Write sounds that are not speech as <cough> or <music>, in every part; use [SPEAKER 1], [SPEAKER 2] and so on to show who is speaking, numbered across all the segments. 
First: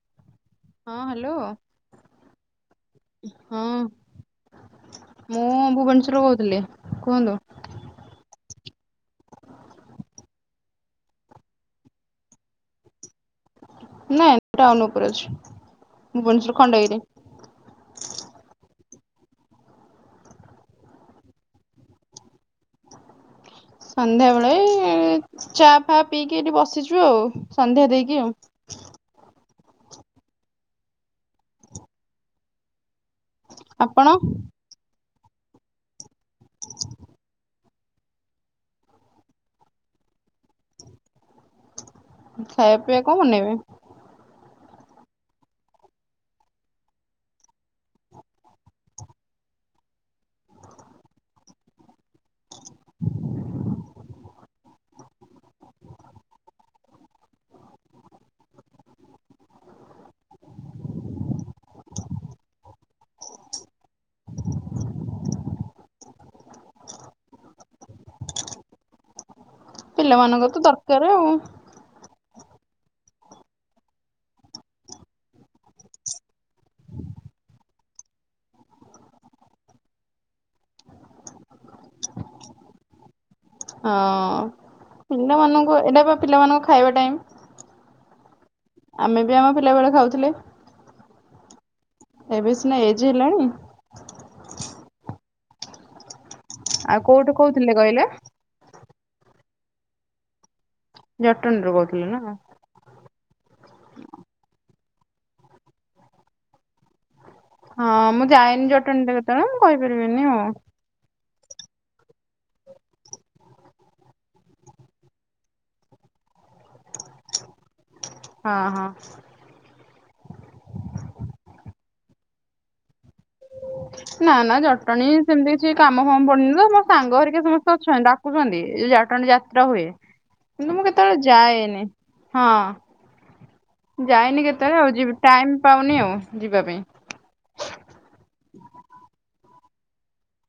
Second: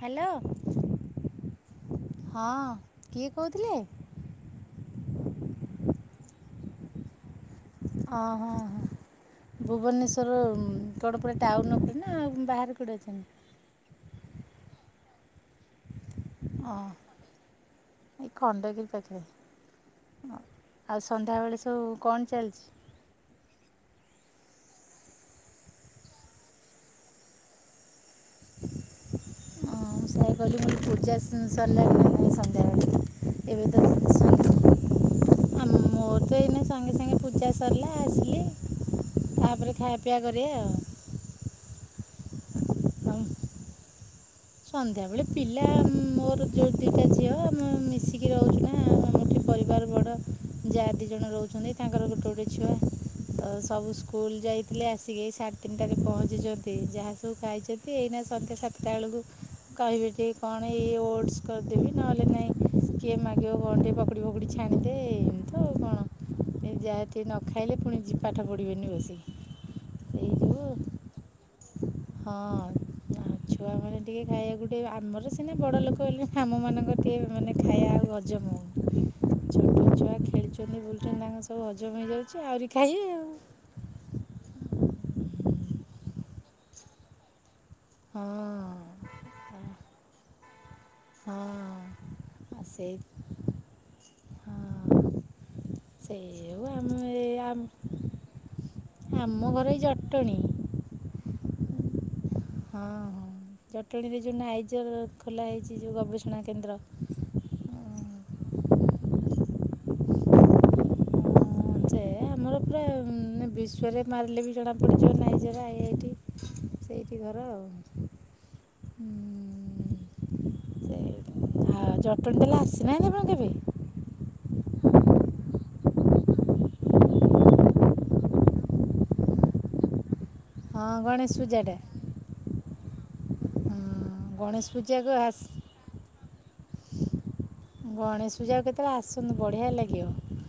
[SPEAKER 1] Hello!
[SPEAKER 2] ହଁ hello
[SPEAKER 1] ହଁ, କିଏ
[SPEAKER 2] ହଁ
[SPEAKER 1] କହୁଥିଲେ?
[SPEAKER 2] ମୁଁ ଭୁବନେଶ୍ୱରରୁୁ କହୁଥିଲି, କୁହନ୍ତୁ।
[SPEAKER 1] ଓଃ, ହଁ। ଭୁବନେଶ୍ଵର କ'ଣ ପୁରା ଟାଉନ ଉପରେ ନା ବାହାରେ କୋଠି ଅଛନ୍ତି।
[SPEAKER 2] ନାଇ, ଟାଉନ ଉପରେ ଅଛି। ଭୁବନେଶ୍ୱର ଖଣ୍ଡଗିରି
[SPEAKER 1] ଆଃ ଏଇ ଖଣ୍ଡଗିରୀ ପା ଓଃ ହଁ, ଆଉ ସଂଧ୍ୟା ବେଳେ ସବୁ କ'ଣ ଚାଲିଛି?
[SPEAKER 2] ସନ୍ଧ୍ୟା ବେଳେ ଚା ଫା ପିଇକି ଏଠି ବସିଛୁ ଆଉ, ସନ୍ଧ୍ୟା ଦେଇକି ଆଉ।
[SPEAKER 1] ହଁ, ସେଇଆ କହିଲି ମୁଁ ପୂଜା ସରିଲାଣି ନା ନାଇଁ ସନ୍ଧ୍ୟାବେଳେ। ଏବେ
[SPEAKER 2] ଆପଣ
[SPEAKER 1] ତ <inaudible> ଆମ ମୋର ତ ଏଇନା ସାଙ୍ଗେ ସାଙ୍ଗେ ପୂଜା ସରିଲା ଆସିଲି। ତାପରେ ଖାଇବା ପିଇଆ କରିବା ଆଉ।
[SPEAKER 2] ଖାଇବା ପିଇବା କଣ ବନେଇବେ?
[SPEAKER 1] ସନ୍ଧ୍ୟାବେଳେ ପିଲା ମୋର ଯୋଉ ଦିଟା ଝିଅ ଆମେ ମିଶିକି ରହୁଛୁ ନା ପରିବାର ବଡ଼ ଜା' ଦିଇ ଜଣ ରହୁଛନ୍ତି, ତାଙ୍କର ଗୋଟେ ଗୋଟେ ଛୁଆ। ତ ସବୁ ସ୍କୁଲ ଯାଇଥିଲେ ଆସିକି ଏ ସାଢେ ତିନିଟାରେ ପହଞ୍ଚିଛନ୍ତି, ଯାହା ସବୁ ଖାଇଛନ୍ତି ଏଇନା ସନ୍ଧ୍ୟା ସାତଟା ବେଳକୁ କହିବେ ଯଦି କ'ଣ ଏଇ ଓଟସ୍ କରିଦେବି ନହେଲେ ନାଇଁ କିଏ ମାଗିବ ଗଣ୍ଠେ ପକୁଡି ଫକୁଡି ଛାଣିଦିଏ, ଏମତି ତ ଆଉ କଣ। ଯାହାି ନ ଖାଇଲେ ପୁଣି ଜିପାଠ ପଡ଼ିବେନି ବସି।
[SPEAKER 2] ପିଲାମାନଙ୍କ ତ ଦରକାର ଆଉ।
[SPEAKER 1] ହଁ। ଛୁଆ ମାନେିକେ ତି ଖାଇବାକୁ ଗଟେ ଆମର ସିନା ବଡ ଲୋକ ହେଲେ ଆମ ମାନଙ୍କର ଟିକେ ମାନେ ଖାଇବା ଆ ହଜ ଛୋଟ ଛୁଆ ଖେଳିଛନ୍ତି ବୁଲୁଛନ୍ତି ତାଙ୍କ ସବୁ ହଜମ ହେଇଯାଉଛି ଆହୁରି ଖାଇ ଆଉ।
[SPEAKER 2] ହଁ ପିଲାମାନଙ୍କୁ ଏଟା ବା ପିଲାମାନଙ୍କୁ ଖାଇବା ଟାଇ। ଆମେ ବି ଆମ
[SPEAKER 1] ହଁ ଆ-
[SPEAKER 2] ପିଲା ବେଳେ ଖାଉଥିଲେ।
[SPEAKER 1] ହଁ
[SPEAKER 2] ଏବେ
[SPEAKER 1] ଆ
[SPEAKER 2] ସିନା ଏଜ ହେଲାଣି।
[SPEAKER 1] ସେଇ। ସେଇଆକୁ
[SPEAKER 2] ଆଉ
[SPEAKER 1] ଆମେ
[SPEAKER 2] କୋଉଠୁ
[SPEAKER 1] ଆମ
[SPEAKER 2] କହୁଥିଲେ କହିଲେ??
[SPEAKER 1] ଆମ ଘର ଏଇ ଜଟଣୀ।
[SPEAKER 2] ଜଟଣୀରୁୁ କହୁଥିଲେ ନା।
[SPEAKER 1] ହଁ ହଁ। ଜଟଣୀରେ ଯୋଉ ନାଇଜର ଖୋଲା ହେଇଛି ଯୋଉ ଗବେଷଣା କେନ୍ଦ୍ର।
[SPEAKER 2] ହଁ ମୁଁ ଯାଇନି ଜଟଣୀଟା କେତେବେଳେ ମୁଁ କହିପାରିବିନି ଆଉ।
[SPEAKER 1] ସେ ଆମର ପୁରା ବି ଛୁଆରେ ମାରିଲେ ବି ଜଣାପଡ଼ିୁଯିବ ନାାଇଁ ଜରା ଆ ଇଟି ସେଇଠି ଘର ଆଉ।
[SPEAKER 2] ହଁ ହଁ।
[SPEAKER 1] ସେ ଆଉ ଜଟଣୀ ଦେଲେ ଆସିନାହିଁ ଆପଣ କେବେ?
[SPEAKER 2] ନା ନା ଜଟଣୀ ସେମିତି କିଛି କାମ ଫାମ ପଡନି ତ ମୋ ସାଙ୍ଗ ଧରିକି ସମସ୍ତେ ଅଛନ୍ତି ଡାକୁଛନ୍ତି। ଯୋଉ ଜଟଣ ଯାତ୍ରା ହୁଏ କିନ୍ତୁ ମୁଁ
[SPEAKER 1] ହଁ
[SPEAKER 2] କେତେବେଳେ
[SPEAKER 1] ଗଣେଶ ପୂଜାଟା
[SPEAKER 2] ଯାଏନି ହଁ।
[SPEAKER 1] ହଁ
[SPEAKER 2] ଯାଇନି
[SPEAKER 1] ଗଣେଶ
[SPEAKER 2] କେତେବେଳେ ଆଉ
[SPEAKER 1] ପୂଜାକୁ
[SPEAKER 2] ଯ
[SPEAKER 1] ଆସ
[SPEAKER 2] ଟାଇମ ପାଉନି ଆଉ ଯିବା ପାଇଁ।
[SPEAKER 1] ଗଣେଶ ପୂଜା କେତେବେଳେ ଆସନ୍ତୁ ବଢିଆ ଲାଗିବ।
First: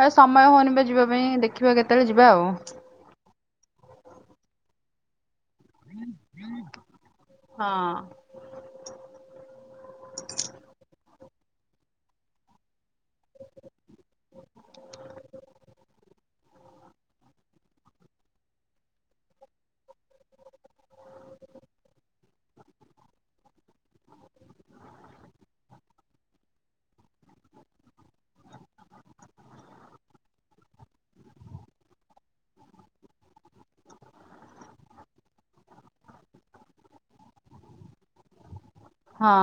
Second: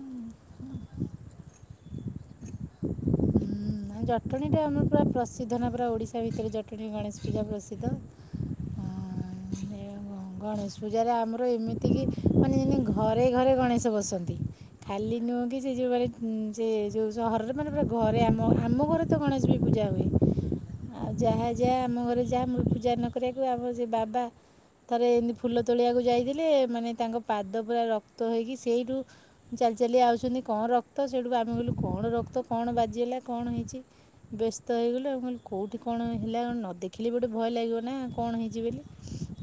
[SPEAKER 2] ଆ ସମୟ ହଉନି ବା ଯିବା ପାଇଁ ଦେଖିବା କେତେବେଳେ ଯିବା ଆଉ।
[SPEAKER 1] ନାଁ ଜଟଣୀ ଟା ଆମର ପ୍ରସି ସୁଧନାପରାା ଓଡ଼ିଶା ଭିତରେ ଜଟଣୀ ଗଣେଶ ପୂଜା ପ୍ରସିଦ୍ଧ।
[SPEAKER 2] ହଁ
[SPEAKER 1] ଗଣେଶ ପୂଜାରେ ଆମ ଆ ଏମିତିକି ମାନେ ଯେ ଘରେ ଘରେ ଗଣେଶ ବସନ୍ତି ଖାଲି ନୁହେଁ କି ସେ ଯେଉଁ ମାନେ ଯେ ଯୋଉ ସହରରେ ମାନେ ପୁରା ଘରେ ଆମ ଆମ ଘରେ ତ ଗଣେଶ ବି ପୂଜା ହୁଏ। ଆଉ ଯାହା ଯାହା ଆମ ଘରେ ଯାହା ପୂଜା ନ କରିବାକୁ ଆମର ସେ ବାବା। ଥରେ ଏମିତି ଫୁଲ ତୋଳିବାକୁ ଯାଇଥିଲେ ମାନେ ତାଙ୍କ ପାଦ ପୁରା ରକ୍ତ ହେଇକି ସେଇଠୁ ଚାଲି ଆ ଚାାଲି ଆଉଛନ୍ତି କଣ ରକ୍ତ ସେଠୁ ଆମେ କହିଲୁ କଣ ରକ୍ତ କଣ ବାଜିଗଲା। କଣ ହେଇଛି ବ୍ୟସ୍ତ ହେଇଗଲେ ଆଉ କହିଲେ କଉଠି କଣ ହେଲା କଣ ନ ଦେଖିଲି ଗୋଟେ ଭୟ ଲାଗିବ ନା କଣ କଣ ହେଇଛି ବୋଲି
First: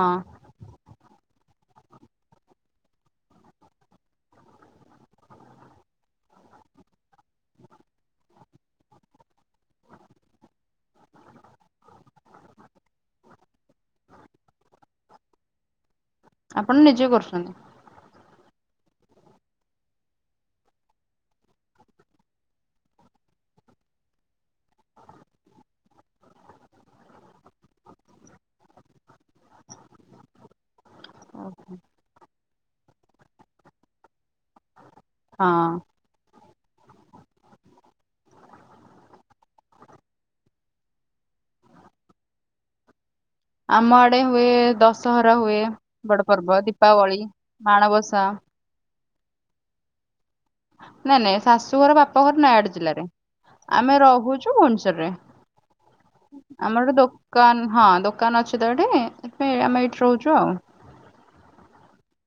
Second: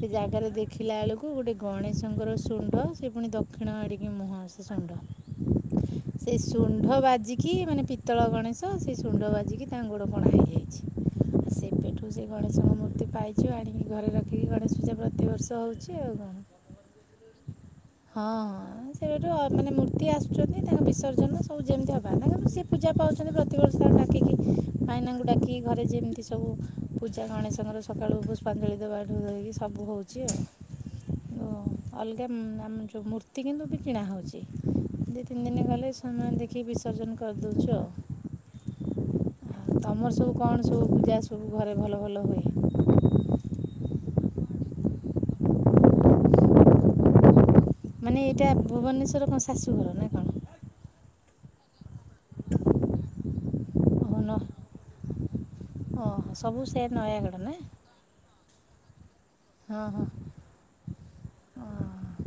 [SPEAKER 1] ସେ ଜାଗାରେ ଦେଖିଲା ବେଳକୁ କ ଗୋଟେ ଗଣେଶଙ୍କର ଶଣ୍ଣ୍ଡ ସେ ପୁଣି ଦକ୍ଷିଣ ଆଡ଼ିକି ମୁହଁ ସେ ଶଣ୍ଢ। ସେ ଶଣ୍ଢ ବାଜିକି ମାନେ ପିତ୍ତଳ ଗଣେଶ ତ ସେ ସୁଣ୍ଡ ବାଜିକି ତା ଗୋଡ଼ ପଣା ହେଇଯାଇଛି ଆଉ ସେ ପଠୁ ସେ ଗଣେଶଙ୍କ ମୂର୍ତ୍ତି ପାଇଛ ଆଣିକି ଘରେ ରଖିକି ଗଣେଶ ପୂଜା ପ୍ରତିିବର୍ଷ ହଉଛି ଆଉ କଣ।
[SPEAKER 2] ଆପଣ ନିଜେ କରୁ
[SPEAKER 1] ହଁ ହଁ। ହଁ ସେଠୁ ମାନେ ମୂର୍ତ୍ତି ଆସୁଛନ୍ତି ତାଙ୍କ ବିସର୍ଜନ ସବୁ ଯେମିତି ହବା ତାଙ୍କ ସିଏ ପୂଜା ପାଉଛନ୍ତି। ଛନ୍ତି ପ୍ରତିବର୍ଷ ଡାକିକି ମାଇନାଙ୍କୁ ଡାକିକି ଘରେ ଯେମିତି ସବୁ ପୂଜା ଗଣେଶଙ୍କର ସକାଳୁ ପୁଷ୍ପାଞ୍ଜଳି ଦେବାଠୁ ଧକି ସବୁ ହେଉଛି ଆଉ।
[SPEAKER 2] ହଁ।
[SPEAKER 1] ଅଲଗା ଆମ ଯେଉଁ ମୂର୍ତ୍ତି କିନ୍ତୁ ବି କିଣା ହେଉଛି। ଦୁଇ ତିନି ଦିନ ଗଲେ ସେମାନେ ଦେଖିକି ବିସର୍ଜନ କରିଦଉଛୁ ଆଉ। ତମର ସବୁ କଣ ସବୁ ପୂଜା ସବୁ ଘରେ ଭଲ ଭଲ ହୁଏ।
[SPEAKER 2] ଆମ ଆଡେ ହୁଏ ଦଶହରା ହୁଏ ବଡ ପର୍ବ ଦୀପାବଳି। ମାଣବସା
[SPEAKER 1] ମାନେ ଏଇଟା ଭୁବନେଶ୍ୱରର କଣ ଶାଶୁ ଘର ନାାଇ କଣ?
[SPEAKER 2] ନ ନାଇଁ ଶାଶୁଘର ବାପା ଘର ନାଗଡ ଜିଲ୍ଲାରେ ଆମେ ରହୁଛୁ ଭୁବନେଶ୍ଵରରେ।
[SPEAKER 1] ହଁ।
[SPEAKER 2] ଆମର ଏଠି ଦୋକାନ ହଁ ଦୋକାନ ଅଛି ତ ଏଠି ସେଥିପାଇଁ ଆମେ
[SPEAKER 1] ହଁ
[SPEAKER 2] ଏଇଠି ରହୁଛୁ ଆଉ।
[SPEAKER 1] ହଁ।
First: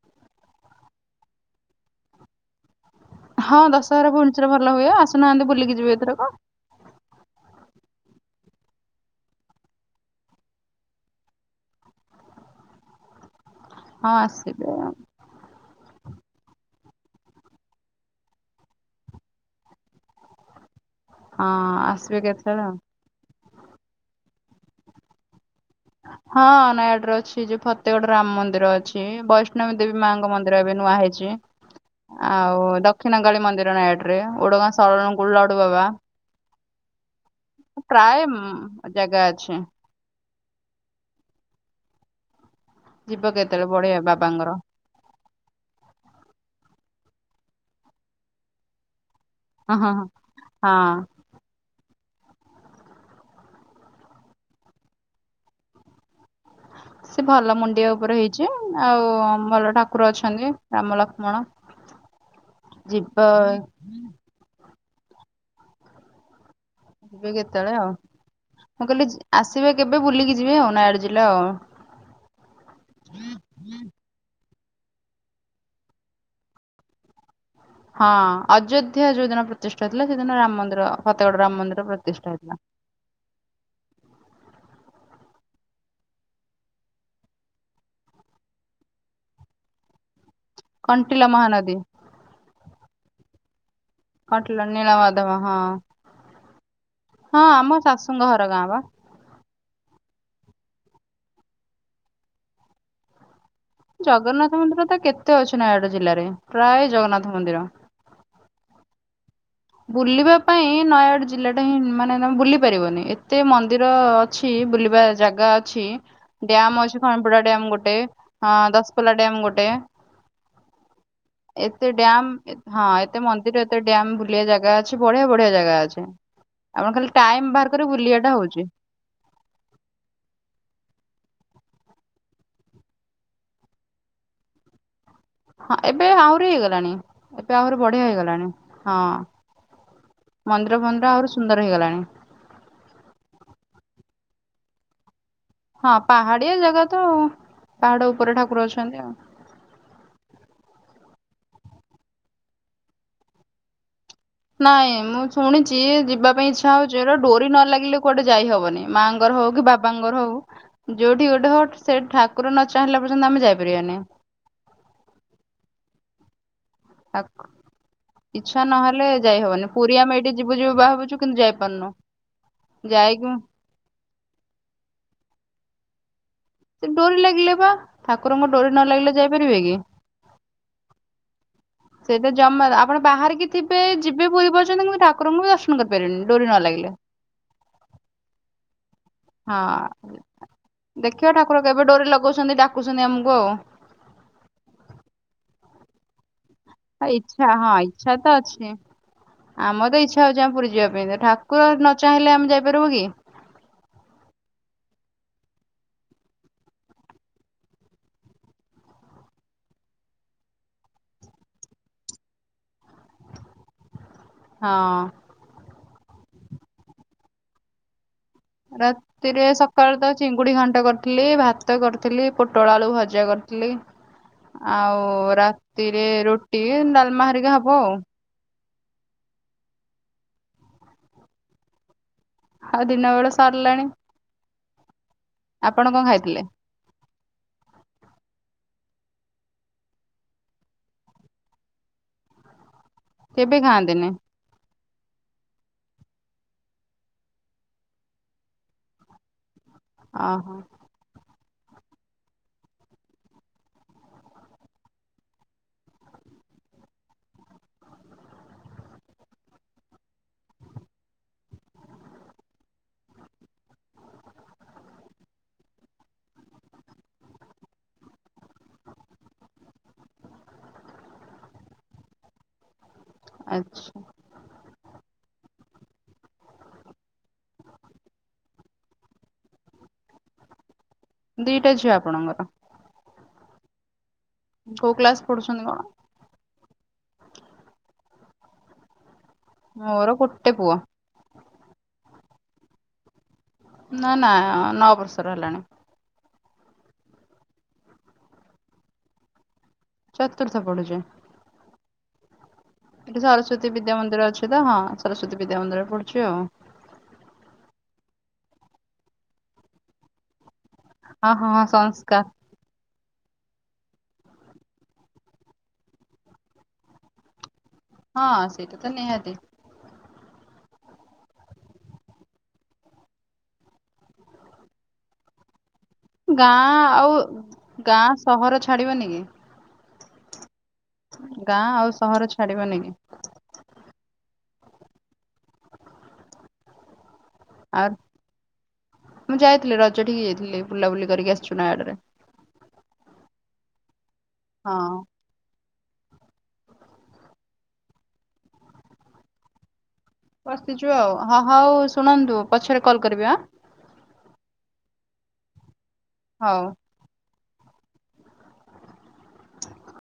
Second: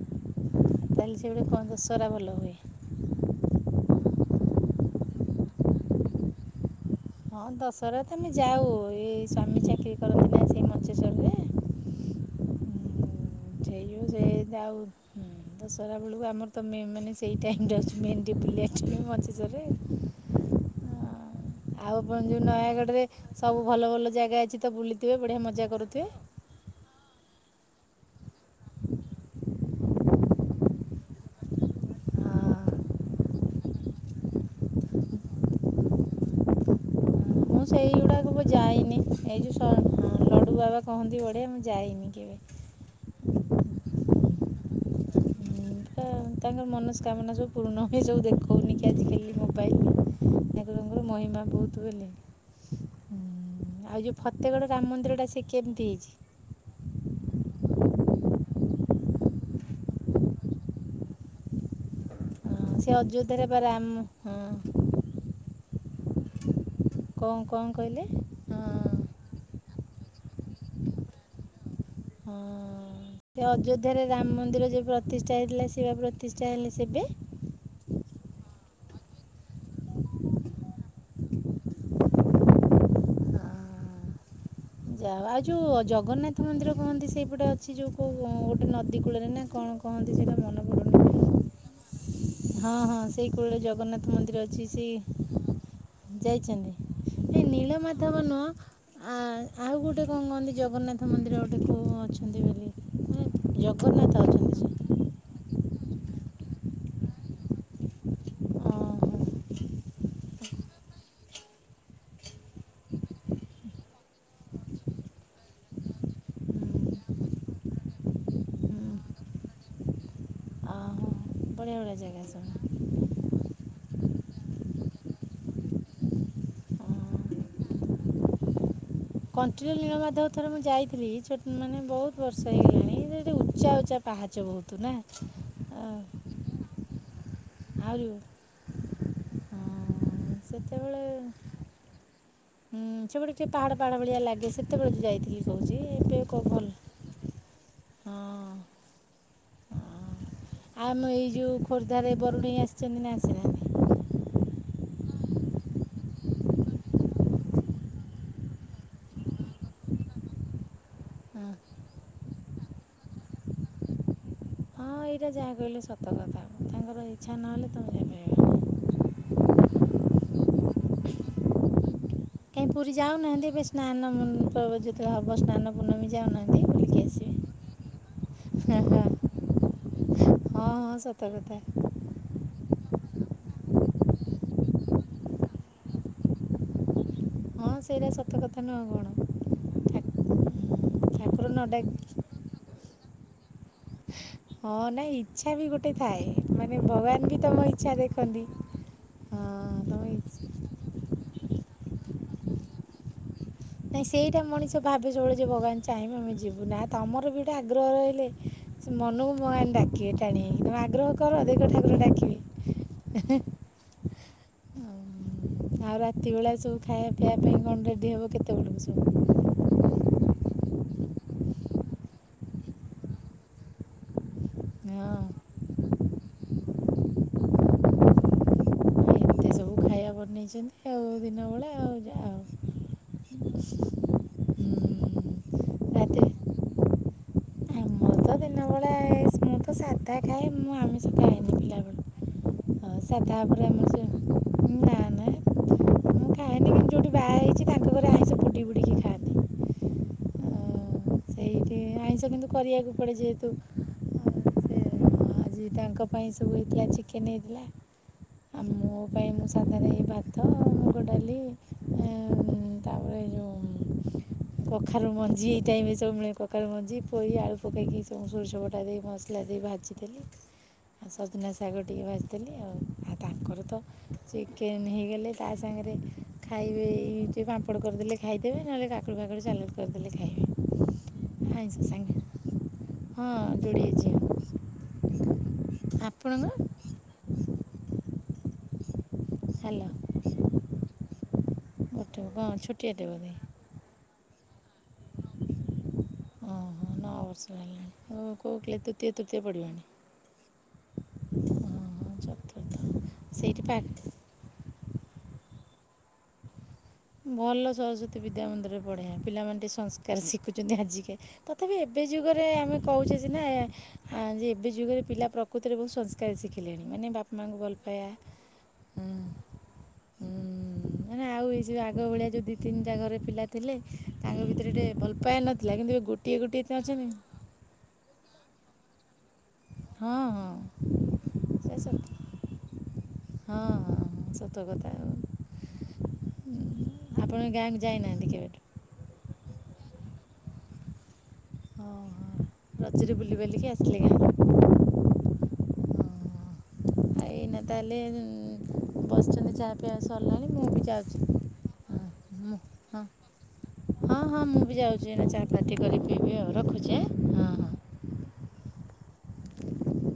[SPEAKER 1] ତାହେଲେ ସେପଟେ କଣ ଦସହରା ଭଲ ହୁଏ।
[SPEAKER 2] ହଁ ଦଶହରା ଭୁବେନେସର ରେ ଭଲ ହୁଏ ଆସୁନାହାନ୍ତି ବୁଲିକି ଯିବେ ଏଥରକ।
[SPEAKER 1] ହଁ ଦଶହରା ତ ତମେ ଯାଉ ଏ ସ୍ଵାମୀ ଚାକିରି କରନ୍ତି ନା ସେଇ ମଞ୍ଚେଶ୍ଵରରେ। ସେଇ ଯୋଗୁ
[SPEAKER 2] ହଁ
[SPEAKER 1] ସେ
[SPEAKER 2] ଆସିବେ
[SPEAKER 1] ଜାଉ
[SPEAKER 2] ଆଉ।
[SPEAKER 1] ହୁଁ ଦଶରା। ବେଳକୁ ଆମର ତ ମେ ମାନେ ସେଇ ଟାଇମ୍ ରେ ଅଛୁ ମେନ ବୁଲିବା ଟାଇମ୍ ମଞ୍ଚେସରେ। ହଁ।
[SPEAKER 2] ହଁ
[SPEAKER 1] ଆଉ ଆପଣ
[SPEAKER 2] ଆସିବେ
[SPEAKER 1] ଯୋଉ
[SPEAKER 2] କେତେବେଳେ ଆଉ।
[SPEAKER 1] ନୟାଗଡ ରେ ସବୁ ଭଲ ଭଲ ଜାଗା ଅଛି ତ ବୁଲିଥିବେ ବଢିଆ ମଜା କରୁଥିବେ।
[SPEAKER 2] ହଁ ନୟାଡରେ ଅଛି ଯୋଉ ଫତେଗଡ ରାମ ମନ୍ଦିର ଅଛି ବୈଷ୍ଣବୀ ଦେବୀ ମାଙ୍କ ମନ୍ଦିର ଏବେ ନୂଆ ହେଇ ଛି। ଆଉ
[SPEAKER 1] ହଁ
[SPEAKER 2] ଦକ୍ଷିଣ କାଳି ମନ୍ଦିର ନୟାଗଡ ରେ ଓଡଗାଁ ସଉଳନ କୂଳ ଲଡୁ ବାବା।
[SPEAKER 1] ମୁଁ
[SPEAKER 2] ପ୍ରାୟ
[SPEAKER 1] ସେଇଗୁଡ଼ାକ ବା
[SPEAKER 2] ଉଁ,
[SPEAKER 1] ଯାଇନି
[SPEAKER 2] ଜାଗା
[SPEAKER 1] ଏଇ
[SPEAKER 2] ଅଛି
[SPEAKER 1] ଯୋଉ ସ ଲଡୁ ବାବା କହନ୍ତି ବଢିଆ ମୁଁ ଯାଇନି କେବେ।
[SPEAKER 2] ଯିବ କେତେବେଳେ ବଢିଆ ବାବାଙ୍କର।
[SPEAKER 1] କାମନା ସବୁ ପୂର୍ଣ୍ଣ ହୁଏ ଯୋଉ ଦେଖଉନି କି ଆଜିକାଲି।
[SPEAKER 2] ହଁ
[SPEAKER 1] ମୋବାଇଲ
[SPEAKER 2] ହଁ
[SPEAKER 1] ରେ
[SPEAKER 2] ହଁ।
[SPEAKER 1] ଠାକୁରଙ୍କ
[SPEAKER 2] ହଁ
[SPEAKER 1] ର ମହିମା ବହୁତ ବେଲି। ହୁଁ ଆଉ ଯୋଉ ଫତେଗଡ ରାମ ମନ୍ଦିର ଟା ସେ କେମିତି ହେଇଛି।
[SPEAKER 2] ସେ ଭଲ ମୁଣ୍ଡିଆ ଉପରେ ହେଇଛି ଆଉ ଭଲ ଠାକୁର ଅଛନ୍ତି ରାମ ଲକ୍ଷ୍ମଣ।
[SPEAKER 1] <unintelligible> ହଁ ସେ
[SPEAKER 2] ଯିବା
[SPEAKER 1] ଅଯୋଧ୍ୟାରେ ବା ରାମ ହଁ।
[SPEAKER 2] ଯିବେ
[SPEAKER 1] କ'ଣ କ'ଣ
[SPEAKER 2] କେତେବେଳେ ଆଉ
[SPEAKER 1] କହିଲେ
[SPEAKER 2] ମୁଁ କହିଲି ଜି ଆସିବେ କେବେ ବୁଲିକି ଜି ଯିବେ ଆଉ ନାୟାଗଡ ଜିଲା ଆଉ।
[SPEAKER 1] ଯେବେ ପ୍ରତିଷ୍ଠା ହେଇଥିଲା ସେବା ପ୍ରତିଷ୍ଠା ହେଲେ ସେବେ।
[SPEAKER 2] ହଁ ଅଯୋଧ୍ୟା ଯୋଉ ଦିନ ପ୍ରତିଷ୍ଠା ହେଇ ଥିଲା ସେଦିନ ରାମ ମନ୍ଦିର ଫତେଗଡ ରାମ ମନ୍ଦିର ପ୍ରତିଷ୍ଠା ହେଇଥିଲା।
[SPEAKER 1] ହଁ। ବାବା ଆ ଯୋଉ ଜଗନ୍ନାଥ ମନ୍ଦିର କହନ୍ତି ସେଇପଟେ ଅଛି ଯୋଉ କୋଉ ଗୋଟେ ନଦୀ କୂଳରେ ନା କଣ କହନ୍ତି ସେଟା।
[SPEAKER 2] କଣ୍ଟିିଲ ମହାନଦୀ।
[SPEAKER 1] ହଁ ହଁ ସେଇ କୂଳରେ ଜଗନ୍ନାଥ ମନ୍ଦିର
[SPEAKER 2] କଣ୍ଟିଲ
[SPEAKER 1] ଅଛି ସେ
[SPEAKER 2] ନୀଳମାଧବ ହଁ।
[SPEAKER 1] ଯାଇ।
[SPEAKER 2] ହଁ ଆମ ଶାଶୁଙ୍କ ଘର ଗାଁ ବା।
[SPEAKER 1] ଆ- ଆଉ ଗୋଟେ କଣ କହନ୍ତି ଜଗନ୍ନାଥ ମନ୍ଦିର ଗୋଟେ କୋଉ ଅଛନ୍ତି ବେଲି।
[SPEAKER 2] ଜଗନ୍ନାଥ ମନ୍ଦିର ତ କେତେ ଅଛି ନୟାଗଡ। ଜିଲ୍ଲାରେ ପ୍ରାୟ ଜଗନ୍ନାଥ ମନ୍ଦିର।
[SPEAKER 1] ଓହୋ ହୁଁ,
[SPEAKER 2] ବୁଲିବା ପାଇଁ ନୟାଗଡ ଜିଲ୍ଲା ଟା ହିଁ ମାନେ ତମେ ବୁଲି ପାରିବନି ଏତେ ମନ୍ଦିର ଅଛି। ବୁଲିବା ଜାଗା ଅଛି ଡ୍ୟାମ ଅଛି ଖଣିପୁଡା ଡ୍ୟାମ ଗୋଟେ ଅ ଦଶପଲା ଡ୍ୟାମ ଗୋ ଗୋଟେ।
[SPEAKER 1] ଅ ହ।
[SPEAKER 2] ଏତେ ଡ୍ୟାମ ହଁ ଏତେ ମନ୍ଦିର ଏତେ ଡ୍ୟାମ। ବୁଲିବା ଜାଗା ଅଛି ବଢିଆ ବଢିଆ ଜାଗା ଅଛି ଆପଣ ଖାଲି
[SPEAKER 1] ଓହୋ
[SPEAKER 2] ଟାଇମ୍ ବାହାର କରି ବୁଲିବା ଟା ହଉଛି।
[SPEAKER 1] କଣ୍ଟିଲୋ ନିଳମାଧବ ଥରେ ମୁଁ ଯାଇଥିଲି ଛୋ ମାନେ ବହୁତ ବର୍ଷ ହେଇ ଗଲାଣି ସେଠୀ ଉଚ୍ଚା ଉଚା ପାହ ପାହାଚ ବହୁତ ନା।
[SPEAKER 2] ହଁ ଏବେ ଆହୁରି ହେଇଗଲାଣି ଏବେ ଆହୁରି ବଢିଆ ହେଇଗଲାଣି ହଁ। ମନ୍ଦିର
[SPEAKER 1] ସେତେବେଳେ
[SPEAKER 2] ଫନ୍ଦିର ଆହୁରି ସୁନ୍ଦର ହେଇଗଲାଣି
[SPEAKER 1] ହୁଁ ସେପଟେ ଟିକେ ପାହାଡ ପାହାଡ ଭଳିଆ ଲାଗେ। ସେତେବେଳେ ଯୋଉ ଯାଇଥିଲି। କହୁଛି
[SPEAKER 2] ହଁ
[SPEAKER 1] ଏବେ କେଉଁ
[SPEAKER 2] ପାହାଡିଆ
[SPEAKER 1] ଭଲ
[SPEAKER 2] ଜାଗା ତ ପାହାଡ ଉପରେ ଠାକୁର ଅଛନ୍ତି ଆଉ।
[SPEAKER 1] ଆ ଆମ ଏଇ ଯୋଉ ଖୋର୍ଦ୍ଧାରେ ବରୁଣେଇ ଆସିଛନ୍ତି ନା ଆସି ନାହାନ୍ତି।
[SPEAKER 2] ନାଇଁ ମୁଁ ଶୁଣିଛି ଯିବା ପାଇଁ ଇଚ୍ଛା ହଉଛି ଡୋରି ନ ଲାଗିଲେ କୁଆଡେ ଯାଇ ହବନି ମାଆଙ୍କ ର ହଉ କି। ବାବାଙ୍କର ହଉ ଯୋଉଠି
[SPEAKER 1] ହଁ
[SPEAKER 2] ଗୋଟେ ହଉ ସେ ଠାକୁର ନ ଚାହିଁଲା ପର୍ଯ୍ୟନ୍ତ ଆମେ ଯାଇପାରିବାନି।
[SPEAKER 1] ହଁ ଏଇଟା ଯାହା କହିଲେ ସତ କଥା। ତାଙ୍କର ଇଚ୍ଛା ନହେଲେ ତୁମେ ଯାଇପାରିବନି
[SPEAKER 2] ଇଛା ନହେଲେ ଯାଇ ହବନି ପୁରୀ ଆମେ ଏଇଠି ଯିବୁ ଯିବୁ ବାହାବୁଛୁ କିନ୍ତୁ ଯାଇ ପର୍ନୁ।
[SPEAKER 1] କାଇହିଁ ପୁରୀ ଯାଉନାହାନ୍ତି ଏବେ ସ୍ନାନ ଯେତେବେଳେ ହବ ସ୍ନାନ ପୂର୍ଣ୍ଣମୀ ଯାଉନାହାନ୍ତି
[SPEAKER 2] ସେ
[SPEAKER 1] ବୁଲିକି
[SPEAKER 2] ଡୋରି
[SPEAKER 1] ଆସିବେ
[SPEAKER 2] ଲାଗିଲେ ବା ଠାକୁରଙ୍କ ଡୋରି
[SPEAKER 1] ହଁ
[SPEAKER 2] ନ ଲାଗିଲେ ଯାଇପାରିବେ କି।
[SPEAKER 1] ହଁ ହଁ ସତ କଥା
[SPEAKER 2] ସେଟା ଜମା ଆପଣ ବାହାରିକି ଥିବେ ଯିବେ ପୁରୀ ପର୍ଯ୍ୟନ୍ତ କିନ୍ତୁ ଠାକୁରଙ୍କୁ ବି ଦର୍ଶନ କରିପାରିଲିନି ଡୋରି ନ ଲାଗିଲେ।
[SPEAKER 1] ହଁ ସେଇଟା ସତ କଥା ନୁହଁ କଣ ଠାକୁ
[SPEAKER 2] ହଁ ଦେଖ ଠାକୁର
[SPEAKER 1] ନ
[SPEAKER 2] କେବେ
[SPEAKER 1] ଡାକି
[SPEAKER 2] ଡୋରେ ଲଗାଉଛନ୍ତି ଡାକୁଛନ୍ତି ଆମକୁ ଆଉ।
[SPEAKER 1] ହଁ ନାଇଁ ଇଛା ବି ଗୋଟେ ଥାଏ। ମାନେ ଭଗବାନ ବି
[SPEAKER 2] ଇଚ୍ଛା
[SPEAKER 1] ତମ
[SPEAKER 2] ହଁ ଇଚ୍ଛା ତ
[SPEAKER 1] ଦେଖନ୍ତି
[SPEAKER 2] ଅଛି।
[SPEAKER 1] ହଁ
[SPEAKER 2] ଆମ
[SPEAKER 1] ତମ
[SPEAKER 2] ତ ଇଚ୍ଛା ହଉଛି ଆମ ପୁରୀ ଯିବା ପାଇଁ ତ ଠାକୁର ନ ଚାହିଁଲେ ଆମେ ଯାଇପାରିବ କି।
[SPEAKER 1] ନାଇଁ ସେଇଟା ମଣିଷ ଭାବି ଚଳୁଚି ଯେ ଭଗବାନ ଚାହିଁବେ ଆମେ ଯିବୁ ନା ତମର ବି ଏଇଟା ଆଗ୍ରହ ରହିଲେ। ସେ ମନକୁ ମାନ ଡାକିବେ ଟାଣି ତମେ ଆଗ୍ରହ କର ଅଧିକ ଠାକୁର ଡାକିବି <inaudible>
[SPEAKER 2] ହଁ।
[SPEAKER 1] ଆଉ ରାତି ବେଳେ ସବୁ ଖାଇବା ପିଇବା ପାଇଁ କଣ ରେଡି ହବ।
[SPEAKER 2] ରାତିରେ ସକାଳ ତ ଚିଙ୍ଗୁଡି ଖା କରିଥିଲି ଭାତ କରିଥିଲି ପୋଟଳ ଆଳୁ ଭଜା କରିଥିଲି। ଆଉ
[SPEAKER 1] ହଁ
[SPEAKER 2] ରାତିରେ ରୁଟି ଡାଲମାହାରିକ ହବ ଆଉ।
[SPEAKER 1] ନେଇଛନ୍ତି ଆଉ ଦିନ ବେଳେ ଆଉ ଯାହା
[SPEAKER 2] ଆଦିନ ଏଡ ସାରିଲାଣି।
[SPEAKER 1] ହଉ
[SPEAKER 2] ଆପଣ କଣ
[SPEAKER 1] ରାତି
[SPEAKER 2] ଖାଇଥିଲେ?
[SPEAKER 1] ଆଟତା ଖାଇ ମୁଁ ଆମିଷତେ ଆନି ପିଲା ବେଳୁ। ଓ ସାଧା
[SPEAKER 2] କେବେ
[SPEAKER 1] ଉପରେ ଏମିତି
[SPEAKER 2] ଖାଆନ୍ତିନି
[SPEAKER 1] ମୁଁ ଖାଏନି କିନ୍ତ ଯୋଉଠି ବାହା ହେଇଛି, ତାଙ୍କ ଘରେ ଆଇଁଷ ପୁଟି ବୁଡିକି ଖାଏନି
[SPEAKER 2] ଓ ହୋ।
[SPEAKER 1] ଆଇଁଷ କିନ୍ତୁ କରିବାକୁ ପଡେ ଯେହେତୁ ଆଜି ତାଙ୍କ ପାଇଁ ସବୁ ଏଇଠଆ ଚିକେନ ହେଇଥିଲା। ଆଉ ମୋ ପାଇଁ ମୁଁ ସାଧାରେ ଏଇ ଭାତ ମୁଗ ଡାଲି ତାପରେ ଉ କଖାରୁ ମଞ୍ଜି ଟାଇବୁ ମିଳେ ସକାଳ ମଞ୍ଜି ପୋଇ ଆଳୁ ପକାଇକି, ସୋରିଷବଟା ଦେଇ ମସଲା ଦେଇ ଭାଜିଦେଲି ଆଉ ସଜନା ସାଗର ଟିକେ ବସିଥିଲି ଆଉ। ଆଉ ତାଙ୍କର ତ
[SPEAKER 2] ଆଚ୍ଛା
[SPEAKER 1] ଚିକେନ୍ ହେଇଗଲେ ତା ସାଙ୍ଗରେ ଖାଇବେ ଟଏ ପାମ୍ପଡ଼ କରିଦେଲେ, ଖାଇଦେବେ ନହେଲେ କାକୁଡ଼ି ଫାକୁଡ଼ି ଚାଲଟ କରିଦେଲେ ଖାଇବେ ଆଇ
[SPEAKER 2] ଦିଟା
[SPEAKER 1] ସ
[SPEAKER 2] ଝିଅ ଆପଣଙ୍କର
[SPEAKER 1] ସାଙ୍ଗେ ହଁ ଯୋଡ଼ି ଅଛି।
[SPEAKER 2] କୋଉ କ୍ଲାସ ପଢୁଛନ୍ତି କଣ?
[SPEAKER 1] ହ୍ୟାଲୋ
[SPEAKER 2] ମୋର ଗୋଟେ ପୁଅ।
[SPEAKER 1] କଣ ଛୁଟିଆଟେ ବୋଧେ?
[SPEAKER 2] ନା ନା ନଅବର୍ଷର ହେଲାଣି।
[SPEAKER 1] ଓହୋ ନଅ ବର୍ଷ ହୋଗିଲାଣି କଉ କିଲେ ତୃତୀୟ ତୃତୀୟ ପଡ଼ିଲାଣି।
[SPEAKER 2] ଚତୁର୍ଥ ପଡୁଛି।
[SPEAKER 1] ଚ
[SPEAKER 2] ଏଠି ସରସ୍ଵତୀ ବିଦ୍ୟା ମନ୍ଦିର ଅଛି, ତ ହଁ ସରସ୍ଵତୀ ବିଦ୍ୟା ମନ୍ଦିରରେ ପଡୁଛି ଆଉ
[SPEAKER 1] ଭଲ ସରସ୍ଵତୀ ବିଦ୍ୟା ମନ୍ଦିରରେ ପଢେଇଆ, ପିଲାମାନେ ଟିକେ ସଂସ୍କାର ଶିଖୁଚ ଛନ୍ତି ଆଜିକେ
[SPEAKER 2] ହଁ ହଁ ହଁ
[SPEAKER 1] ତଥାପି ଏବେ
[SPEAKER 2] ସଂସ୍କାର
[SPEAKER 1] ଯୁଗରେ ଆମେ କହୁଛେ ଯେ ନା ଯେ ଏବେ ଯୁଗରେ ପିଲା ପ୍ରକୃତିରେ, ବହୁତ ସଂସ୍କାର ଶିଖିଲେଣି ମାନେ ବାପା ମାଆଙ୍କୁ ଭଲ ପାଇବା
[SPEAKER 2] ହଁ ସେଇଟା ତ
[SPEAKER 1] ହୁଁ,
[SPEAKER 2] ନିହାତି
[SPEAKER 1] ହୁଁ, ମାନେ ଆଉ ଏଇ ଯେଉୁ ଆଗ ଭଳିଆ, ଯଉ ଦୁଇ ତିନିଟା ଘରେ ପିଲା ଥିଲେ ତାଙ୍କ ଭିତରେ ଟିକେ ଭଲ ପାନଥିଲେ।
[SPEAKER 2] ଗାଁ ଆଉ ଗାଁ ସହର ଛାଡିବନି କି?
[SPEAKER 1] ହଁ ହଁ।
[SPEAKER 2] ଗାଁ
[SPEAKER 1] ସେ
[SPEAKER 2] ଆଉ
[SPEAKER 1] ସତ
[SPEAKER 2] ସହର ଛାଡ଼ିବନି କି?
[SPEAKER 1] ହଁ ହଁ ହଁ କଥା ଆଉ। ହୁଁ।
[SPEAKER 2] ଆ ମୁଁ ଯାଇଥିଲି ରଜ ଠିକି ଯାଇଥିଲି, ବୁଲାବୁଲି କରିକି ଆସିି
[SPEAKER 1] ଓହୋ ରତିରେ ବୁଲି ବଲିକି ଆସିଲି ଗା।
[SPEAKER 2] ହଁ।
[SPEAKER 1] ଆଉ ଏଇନା ତାହେଲେ ଉମ ବସିଛନ୍ତି ଚାର
[SPEAKER 2] ବସିଛୁ ଆଉ ହ ହଉ ଶୁଣନ୍ତୁ ପଛରେ କଲ କରିବି ଆ?
[SPEAKER 1] ହଁ ହଁ ମୁଁ ବି ଯାଉଛି, ଏ ଚାହାପାତି କରି ପିଇବି ଆଉ
[SPEAKER 2] ହଉ।
[SPEAKER 1] ରଖୁଛି, ଆଁ ହଁ ହଁ।